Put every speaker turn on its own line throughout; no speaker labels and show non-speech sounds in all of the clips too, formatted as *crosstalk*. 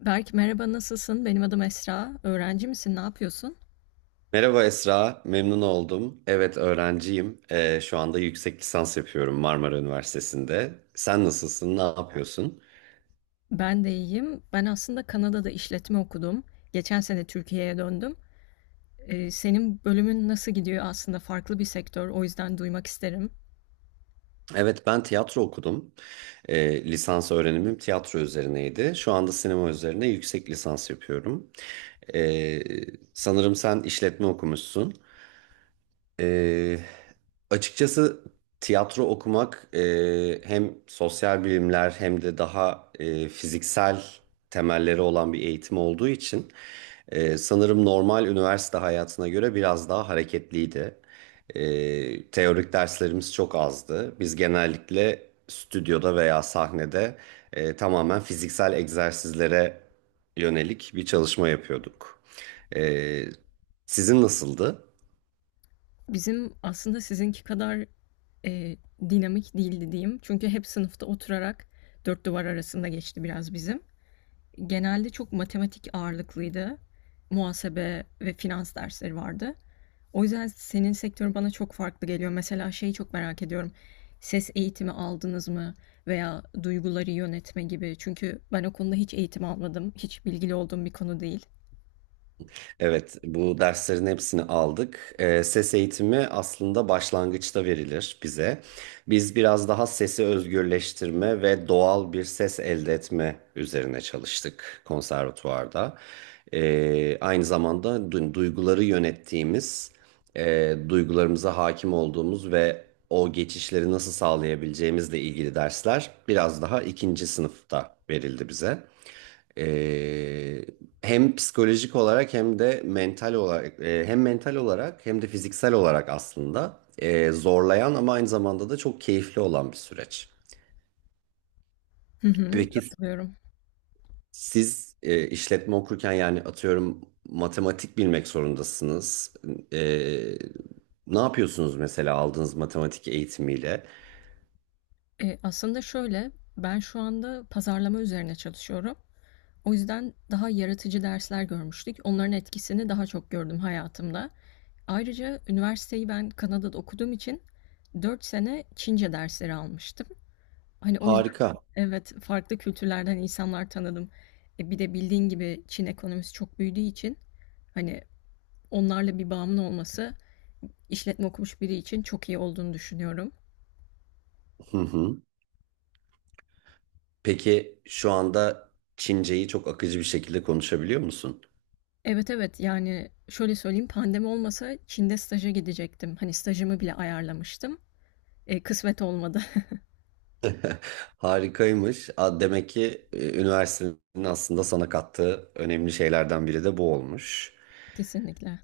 Berk merhaba, nasılsın? Benim adım Esra. Öğrenci misin? Ne yapıyorsun?
Merhaba Esra, memnun oldum. Evet öğrenciyim. Şu anda yüksek lisans yapıyorum Marmara Üniversitesi'nde. Sen nasılsın, ne yapıyorsun?
Ben de iyiyim. Ben aslında Kanada'da işletme okudum. Geçen sene Türkiye'ye döndüm. Senin bölümün nasıl gidiyor? Aslında farklı bir sektör. O yüzden duymak isterim.
Evet ben tiyatro okudum. Lisans öğrenimim tiyatro üzerineydi. Şu anda sinema üzerine yüksek lisans yapıyorum. Ee, Sanırım sen işletme okumuşsun. Ee, Açıkçası tiyatro okumak hem sosyal bilimler hem de daha fiziksel temelleri olan bir eğitim olduğu için sanırım normal üniversite hayatına göre biraz daha hareketliydi. Teorik derslerimiz çok azdı. Biz genellikle stüdyoda veya sahnede tamamen fiziksel egzersizlere yönelik bir çalışma yapıyorduk. E, Sizin nasıldı?
Bizim aslında sizinki kadar e, dinamik değildi diyeyim. Çünkü hep sınıfta oturarak dört duvar arasında geçti biraz bizim. Genelde çok matematik ağırlıklıydı. Muhasebe ve finans dersleri vardı. O yüzden senin sektörün bana çok farklı geliyor. Mesela şeyi çok merak ediyorum. Ses eğitimi aldınız mı veya duyguları yönetme gibi. Çünkü ben o konuda hiç eğitim almadım. Hiç bilgili olduğum bir konu değil.
Evet, bu derslerin hepsini aldık. Ses eğitimi aslında başlangıçta verilir bize. Biz biraz daha sesi özgürleştirme ve doğal bir ses elde etme üzerine çalıştık konservatuvarda. Aynı zamanda duyguları yönettiğimiz, duygularımıza hakim olduğumuz ve o geçişleri nasıl sağlayabileceğimizle ilgili dersler biraz daha ikinci sınıfta verildi bize. Ee, Hem psikolojik olarak hem de mental olarak hem de fiziksel olarak aslında zorlayan ama aynı zamanda da çok keyifli olan bir süreç.
Hı hı,
Peki
katılıyorum.
siz işletme okurken yani atıyorum matematik bilmek zorundasınız. E, Ne yapıyorsunuz mesela aldığınız matematik eğitimiyle?
Aslında şöyle, ben şu anda pazarlama üzerine çalışıyorum. O yüzden daha yaratıcı dersler görmüştük. Onların etkisini daha çok gördüm hayatımda. Ayrıca üniversiteyi ben Kanada'da okuduğum için 4 sene Çince dersleri almıştım. Hani o
Harika.
evet, farklı kültürlerden insanlar tanıdım. Bir de bildiğin gibi Çin ekonomisi çok büyüdüğü için, hani, onlarla bir bağımın olması işletme okumuş biri için çok iyi olduğunu düşünüyorum.
Hı hı. Peki şu anda Çince'yi çok akıcı bir şekilde konuşabiliyor musun?
Evet, evet, yani şöyle söyleyeyim, pandemi olmasa Çin'de staja gidecektim. Hani stajımı bile ayarlamıştım. Kısmet olmadı.
Harikaymış. A, demek ki üniversitenin aslında sana kattığı önemli şeylerden biri de bu olmuş.
*laughs* Kesinlikle.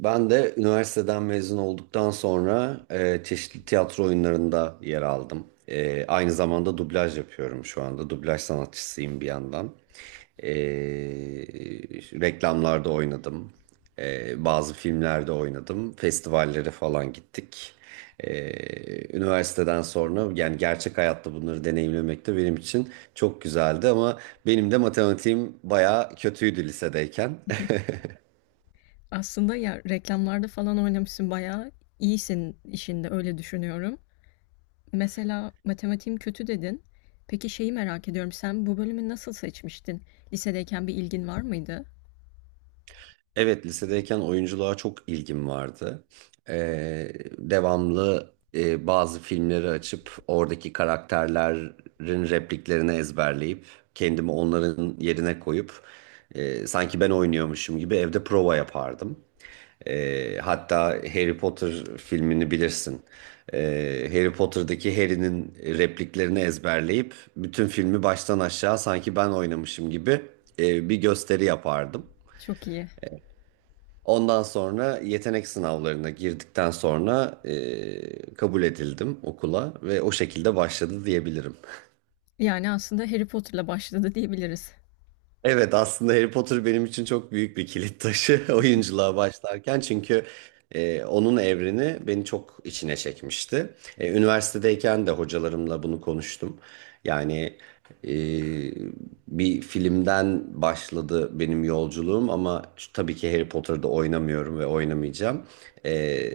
Ben de üniversiteden mezun olduktan sonra çeşitli tiyatro oyunlarında yer aldım. Aynı zamanda dublaj yapıyorum şu anda. Dublaj sanatçısıyım bir yandan. E, Reklamlarda oynadım. Bazı filmlerde oynadım. Festivallere falan gittik. E, Üniversiteden sonra yani gerçek hayatta bunları deneyimlemek de benim için çok güzeldi ama benim de matematiğim bayağı kötüydü lisedeyken.
*laughs*
*laughs*
Aslında ya, reklamlarda falan oynamışsın, bayağı iyisin işinde, öyle düşünüyorum. Mesela matematiğim kötü dedin. Peki şeyi merak ediyorum. Sen bu bölümü nasıl seçmiştin? Lisedeyken bir ilgin var mıydı?
Evet, lisedeyken oyunculuğa çok ilgim vardı. Ee, Devamlı bazı filmleri açıp oradaki karakterlerin repliklerini ezberleyip kendimi onların yerine koyup sanki ben oynuyormuşum gibi evde prova yapardım. Hatta Harry Potter filmini bilirsin. Harry Potter'daki Harry'nin repliklerini ezberleyip bütün filmi baştan aşağı sanki ben oynamışım gibi bir gösteri yapardım.
Çok iyi.
Ondan sonra yetenek sınavlarına girdikten sonra kabul edildim okula ve o şekilde başladı diyebilirim.
Yani aslında Harry Potter'la başladı diyebiliriz.
Evet, aslında Harry Potter benim için çok büyük bir kilit taşı *laughs* oyunculuğa başlarken çünkü onun evreni beni çok içine çekmişti. Üniversitedeyken de hocalarımla bunu konuştum. Yani e, bir filmden başladı benim yolculuğum ama tabii ki Harry Potter'da oynamıyorum ve oynamayacağım. E,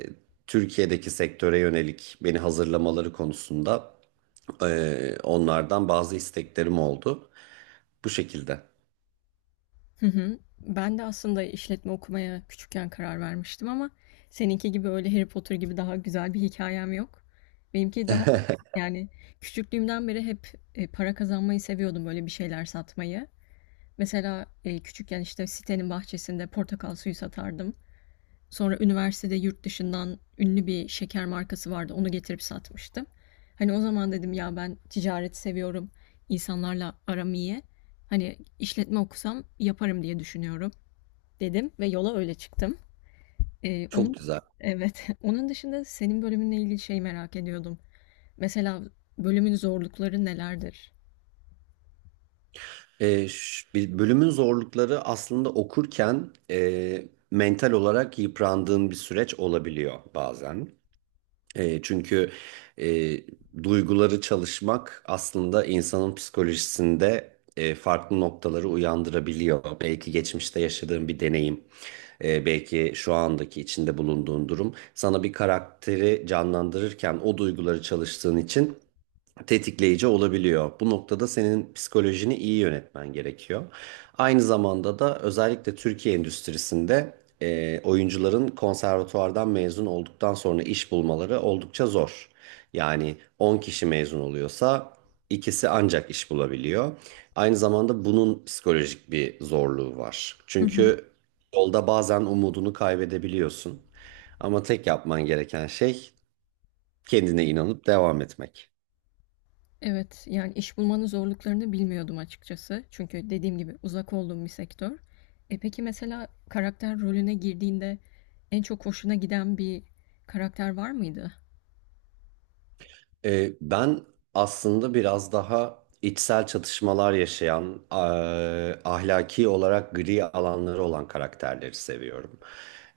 Türkiye'deki sektöre yönelik beni hazırlamaları konusunda e, onlardan bazı isteklerim oldu. Bu şekilde.
Hı hı. Ben de aslında işletme okumaya küçükken karar vermiştim ama seninki gibi öyle Harry Potter gibi daha güzel bir hikayem yok. Benimki daha, yani, küçüklüğümden beri hep para kazanmayı seviyordum, böyle bir şeyler satmayı. Mesela küçükken işte sitenin bahçesinde portakal suyu satardım. Sonra üniversitede yurt dışından ünlü bir şeker markası vardı. Onu getirip satmıştım. Hani o zaman dedim ya, ben ticareti seviyorum, insanlarla aram iyi. Hani işletme okusam yaparım diye düşünüyorum dedim ve yola öyle çıktım.
Çok
Onun
güzel.
evet. *laughs* Onun dışında senin bölümünle ilgili şey merak ediyordum. Mesela bölümün zorlukları nelerdir?
Bir bölümün zorlukları aslında okurken mental olarak yıprandığın bir süreç olabiliyor bazen. Çünkü e, duyguları çalışmak aslında insanın psikolojisinde farklı noktaları uyandırabiliyor. Belki geçmişte yaşadığın bir deneyim, belki şu andaki içinde bulunduğun durum sana bir karakteri canlandırırken o duyguları çalıştığın için tetikleyici olabiliyor. Bu noktada senin psikolojini iyi yönetmen gerekiyor. Aynı zamanda da özellikle Türkiye endüstrisinde oyuncuların konservatuvardan mezun olduktan sonra iş bulmaları oldukça zor. Yani 10 kişi mezun oluyorsa ikisi ancak iş bulabiliyor. Aynı zamanda bunun psikolojik bir zorluğu var. Çünkü yolda bazen umudunu kaybedebiliyorsun. Ama tek yapman gereken şey kendine inanıp devam etmek.
Evet, yani iş bulmanın zorluklarını bilmiyordum açıkçası. Çünkü dediğim gibi uzak olduğum bir sektör. Peki mesela karakter rolüne girdiğinde en çok hoşuna giden bir karakter var mıydı?
Ben aslında biraz daha içsel çatışmalar yaşayan, ahlaki olarak gri alanları olan karakterleri seviyorum.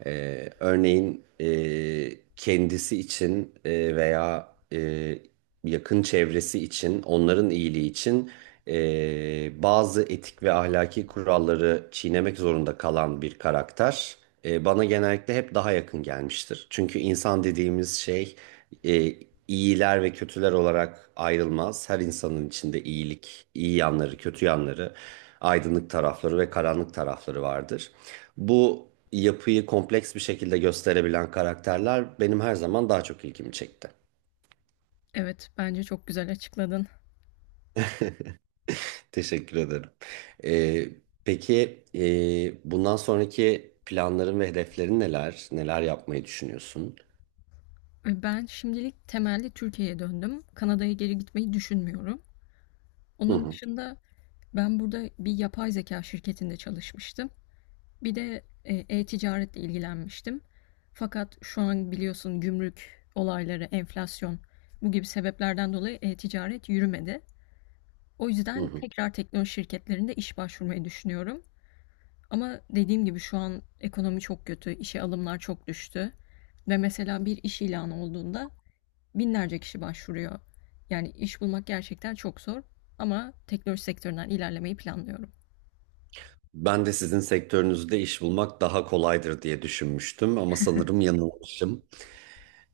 Örneğin kendisi için veya yakın çevresi için, onların iyiliği için bazı etik ve ahlaki kuralları çiğnemek zorunda kalan bir karakter. Bana genellikle hep daha yakın gelmiştir. Çünkü insan dediğimiz şey e, iyiler ve kötüler olarak ayrılmaz. Her insanın içinde iyilik, iyi yanları, kötü yanları, aydınlık tarafları ve karanlık tarafları vardır. Bu yapıyı kompleks bir şekilde gösterebilen karakterler benim her zaman daha çok ilgimi çekti.
Evet, bence çok güzel açıkladın.
Teşekkür ederim. E, peki bundan sonraki planların ve hedeflerin neler? Neler yapmayı düşünüyorsun?
Ben şimdilik temelli Türkiye'ye döndüm. Kanada'ya geri gitmeyi düşünmüyorum.
Hı
Onun
hı.
dışında ben burada bir yapay zeka şirketinde çalışmıştım. Bir de ticaretle ilgilenmiştim. Fakat şu an biliyorsun, gümrük olayları, enflasyon, bu gibi sebeplerden dolayı e-ticaret yürümedi. O
Hı
yüzden
hı.
tekrar teknoloji şirketlerinde iş başvurmayı düşünüyorum. Ama dediğim gibi şu an ekonomi çok kötü, işe alımlar çok düştü. Ve mesela bir iş ilanı olduğunda binlerce kişi başvuruyor. Yani iş bulmak gerçekten çok zor ama teknoloji sektöründen ilerlemeyi planlıyorum.
Ben de sizin sektörünüzde iş bulmak daha kolaydır diye düşünmüştüm ama sanırım yanılmışım.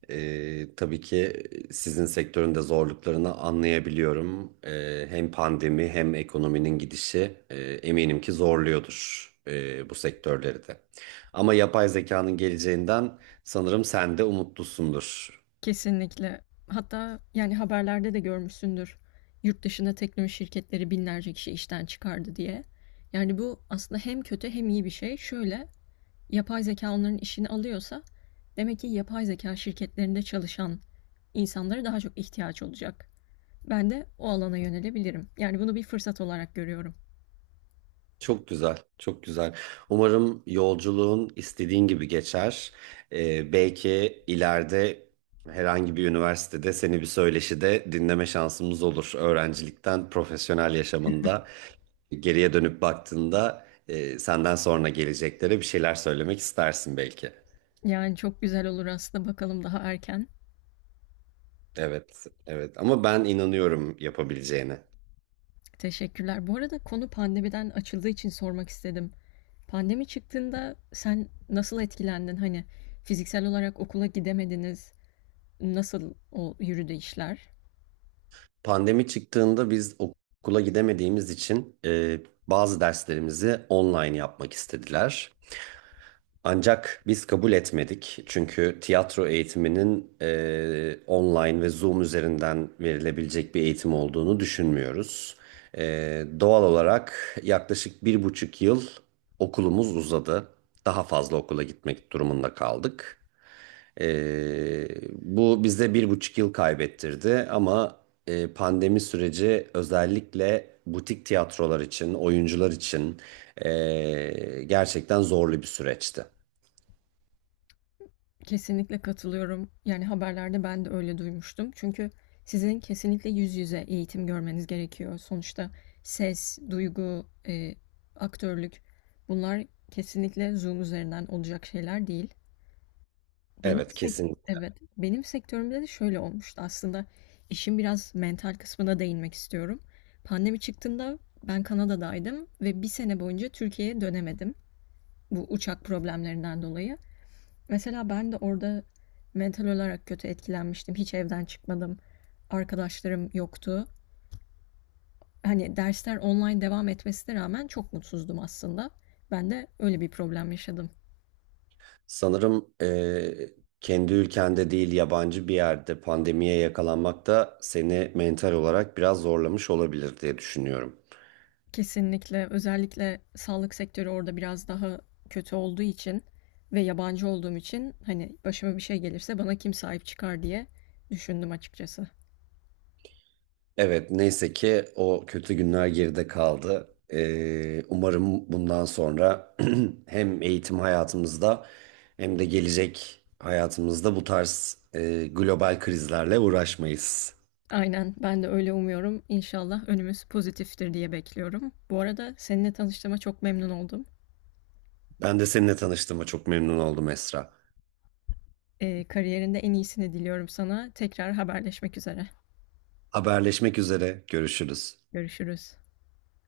Tabii ki sizin sektörün de zorluklarını anlayabiliyorum. Hem pandemi hem ekonominin gidişi eminim ki zorluyordur bu sektörleri de. Ama yapay zekanın geleceğinden sanırım sen de umutlusundur.
Kesinlikle. Hatta yani haberlerde de görmüşsündür. Yurt dışında teknoloji şirketleri binlerce kişi işten çıkardı diye. Yani bu aslında hem kötü hem iyi bir şey. Şöyle, yapay zeka onların işini alıyorsa demek ki yapay zeka şirketlerinde çalışan insanlara daha çok ihtiyaç olacak. Ben de o alana yönelebilirim. Yani bunu bir fırsat olarak görüyorum.
Çok güzel, çok güzel. Umarım yolculuğun istediğin gibi geçer. Belki ileride herhangi bir üniversitede seni bir söyleşide dinleme şansımız olur. Öğrencilikten profesyonel yaşamında geriye dönüp baktığında senden sonra geleceklere bir şeyler söylemek istersin belki.
Yani çok güzel olur aslında, bakalım, daha erken.
Evet, evet. Ama ben inanıyorum yapabileceğine.
Teşekkürler. Bu arada konu pandemiden açıldığı için sormak istedim. Pandemi çıktığında sen nasıl etkilendin? Hani fiziksel olarak okula gidemediniz. Nasıl o yürüdü işler?
Pandemi çıktığında biz okula gidemediğimiz için bazı derslerimizi online yapmak istediler. Ancak biz kabul etmedik. Çünkü tiyatro eğitiminin online ve Zoom üzerinden verilebilecek bir eğitim olduğunu düşünmüyoruz. E, Doğal olarak yaklaşık bir buçuk yıl okulumuz uzadı. Daha fazla okula gitmek durumunda kaldık. E, Bu bize bir buçuk yıl kaybettirdi ama pandemi süreci özellikle butik tiyatrolar için, oyuncular için gerçekten zorlu bir süreçti.
Kesinlikle katılıyorum. Yani haberlerde ben de öyle duymuştum. Çünkü sizin kesinlikle yüz yüze eğitim görmeniz gerekiyor. Sonuçta ses, duygu, aktörlük, bunlar kesinlikle Zoom üzerinden olacak şeyler değil.
Evet, kesin.
Evet, benim sektörümde de şöyle olmuştu aslında. İşin biraz mental kısmına değinmek istiyorum. Pandemi çıktığında ben Kanada'daydım ve bir sene boyunca Türkiye'ye dönemedim, bu uçak problemlerinden dolayı. Mesela ben de orada mental olarak kötü etkilenmiştim. Hiç evden çıkmadım. Arkadaşlarım yoktu. Hani dersler online devam etmesine rağmen çok mutsuzdum aslında. Ben de öyle bir problem yaşadım.
Sanırım kendi ülkende değil yabancı bir yerde pandemiye yakalanmak da seni mental olarak biraz zorlamış olabilir diye düşünüyorum.
Kesinlikle. Özellikle sağlık sektörü orada biraz daha kötü olduğu için ve yabancı olduğum için, hani başıma bir şey gelirse bana kim sahip çıkar diye düşündüm açıkçası.
Evet, neyse ki o kötü günler geride kaldı. Umarım bundan sonra *clears throat* hem eğitim hayatımızda hem de gelecek hayatımızda bu tarz global krizlerle uğraşmayız.
Aynen, ben de öyle umuyorum. İnşallah önümüz pozitiftir diye bekliyorum. Bu arada seninle tanıştığıma çok memnun oldum.
Ben de seninle tanıştığıma çok memnun oldum Esra.
Kariyerinde en iyisini diliyorum sana. Tekrar haberleşmek üzere.
Haberleşmek üzere, görüşürüz.
Görüşürüz.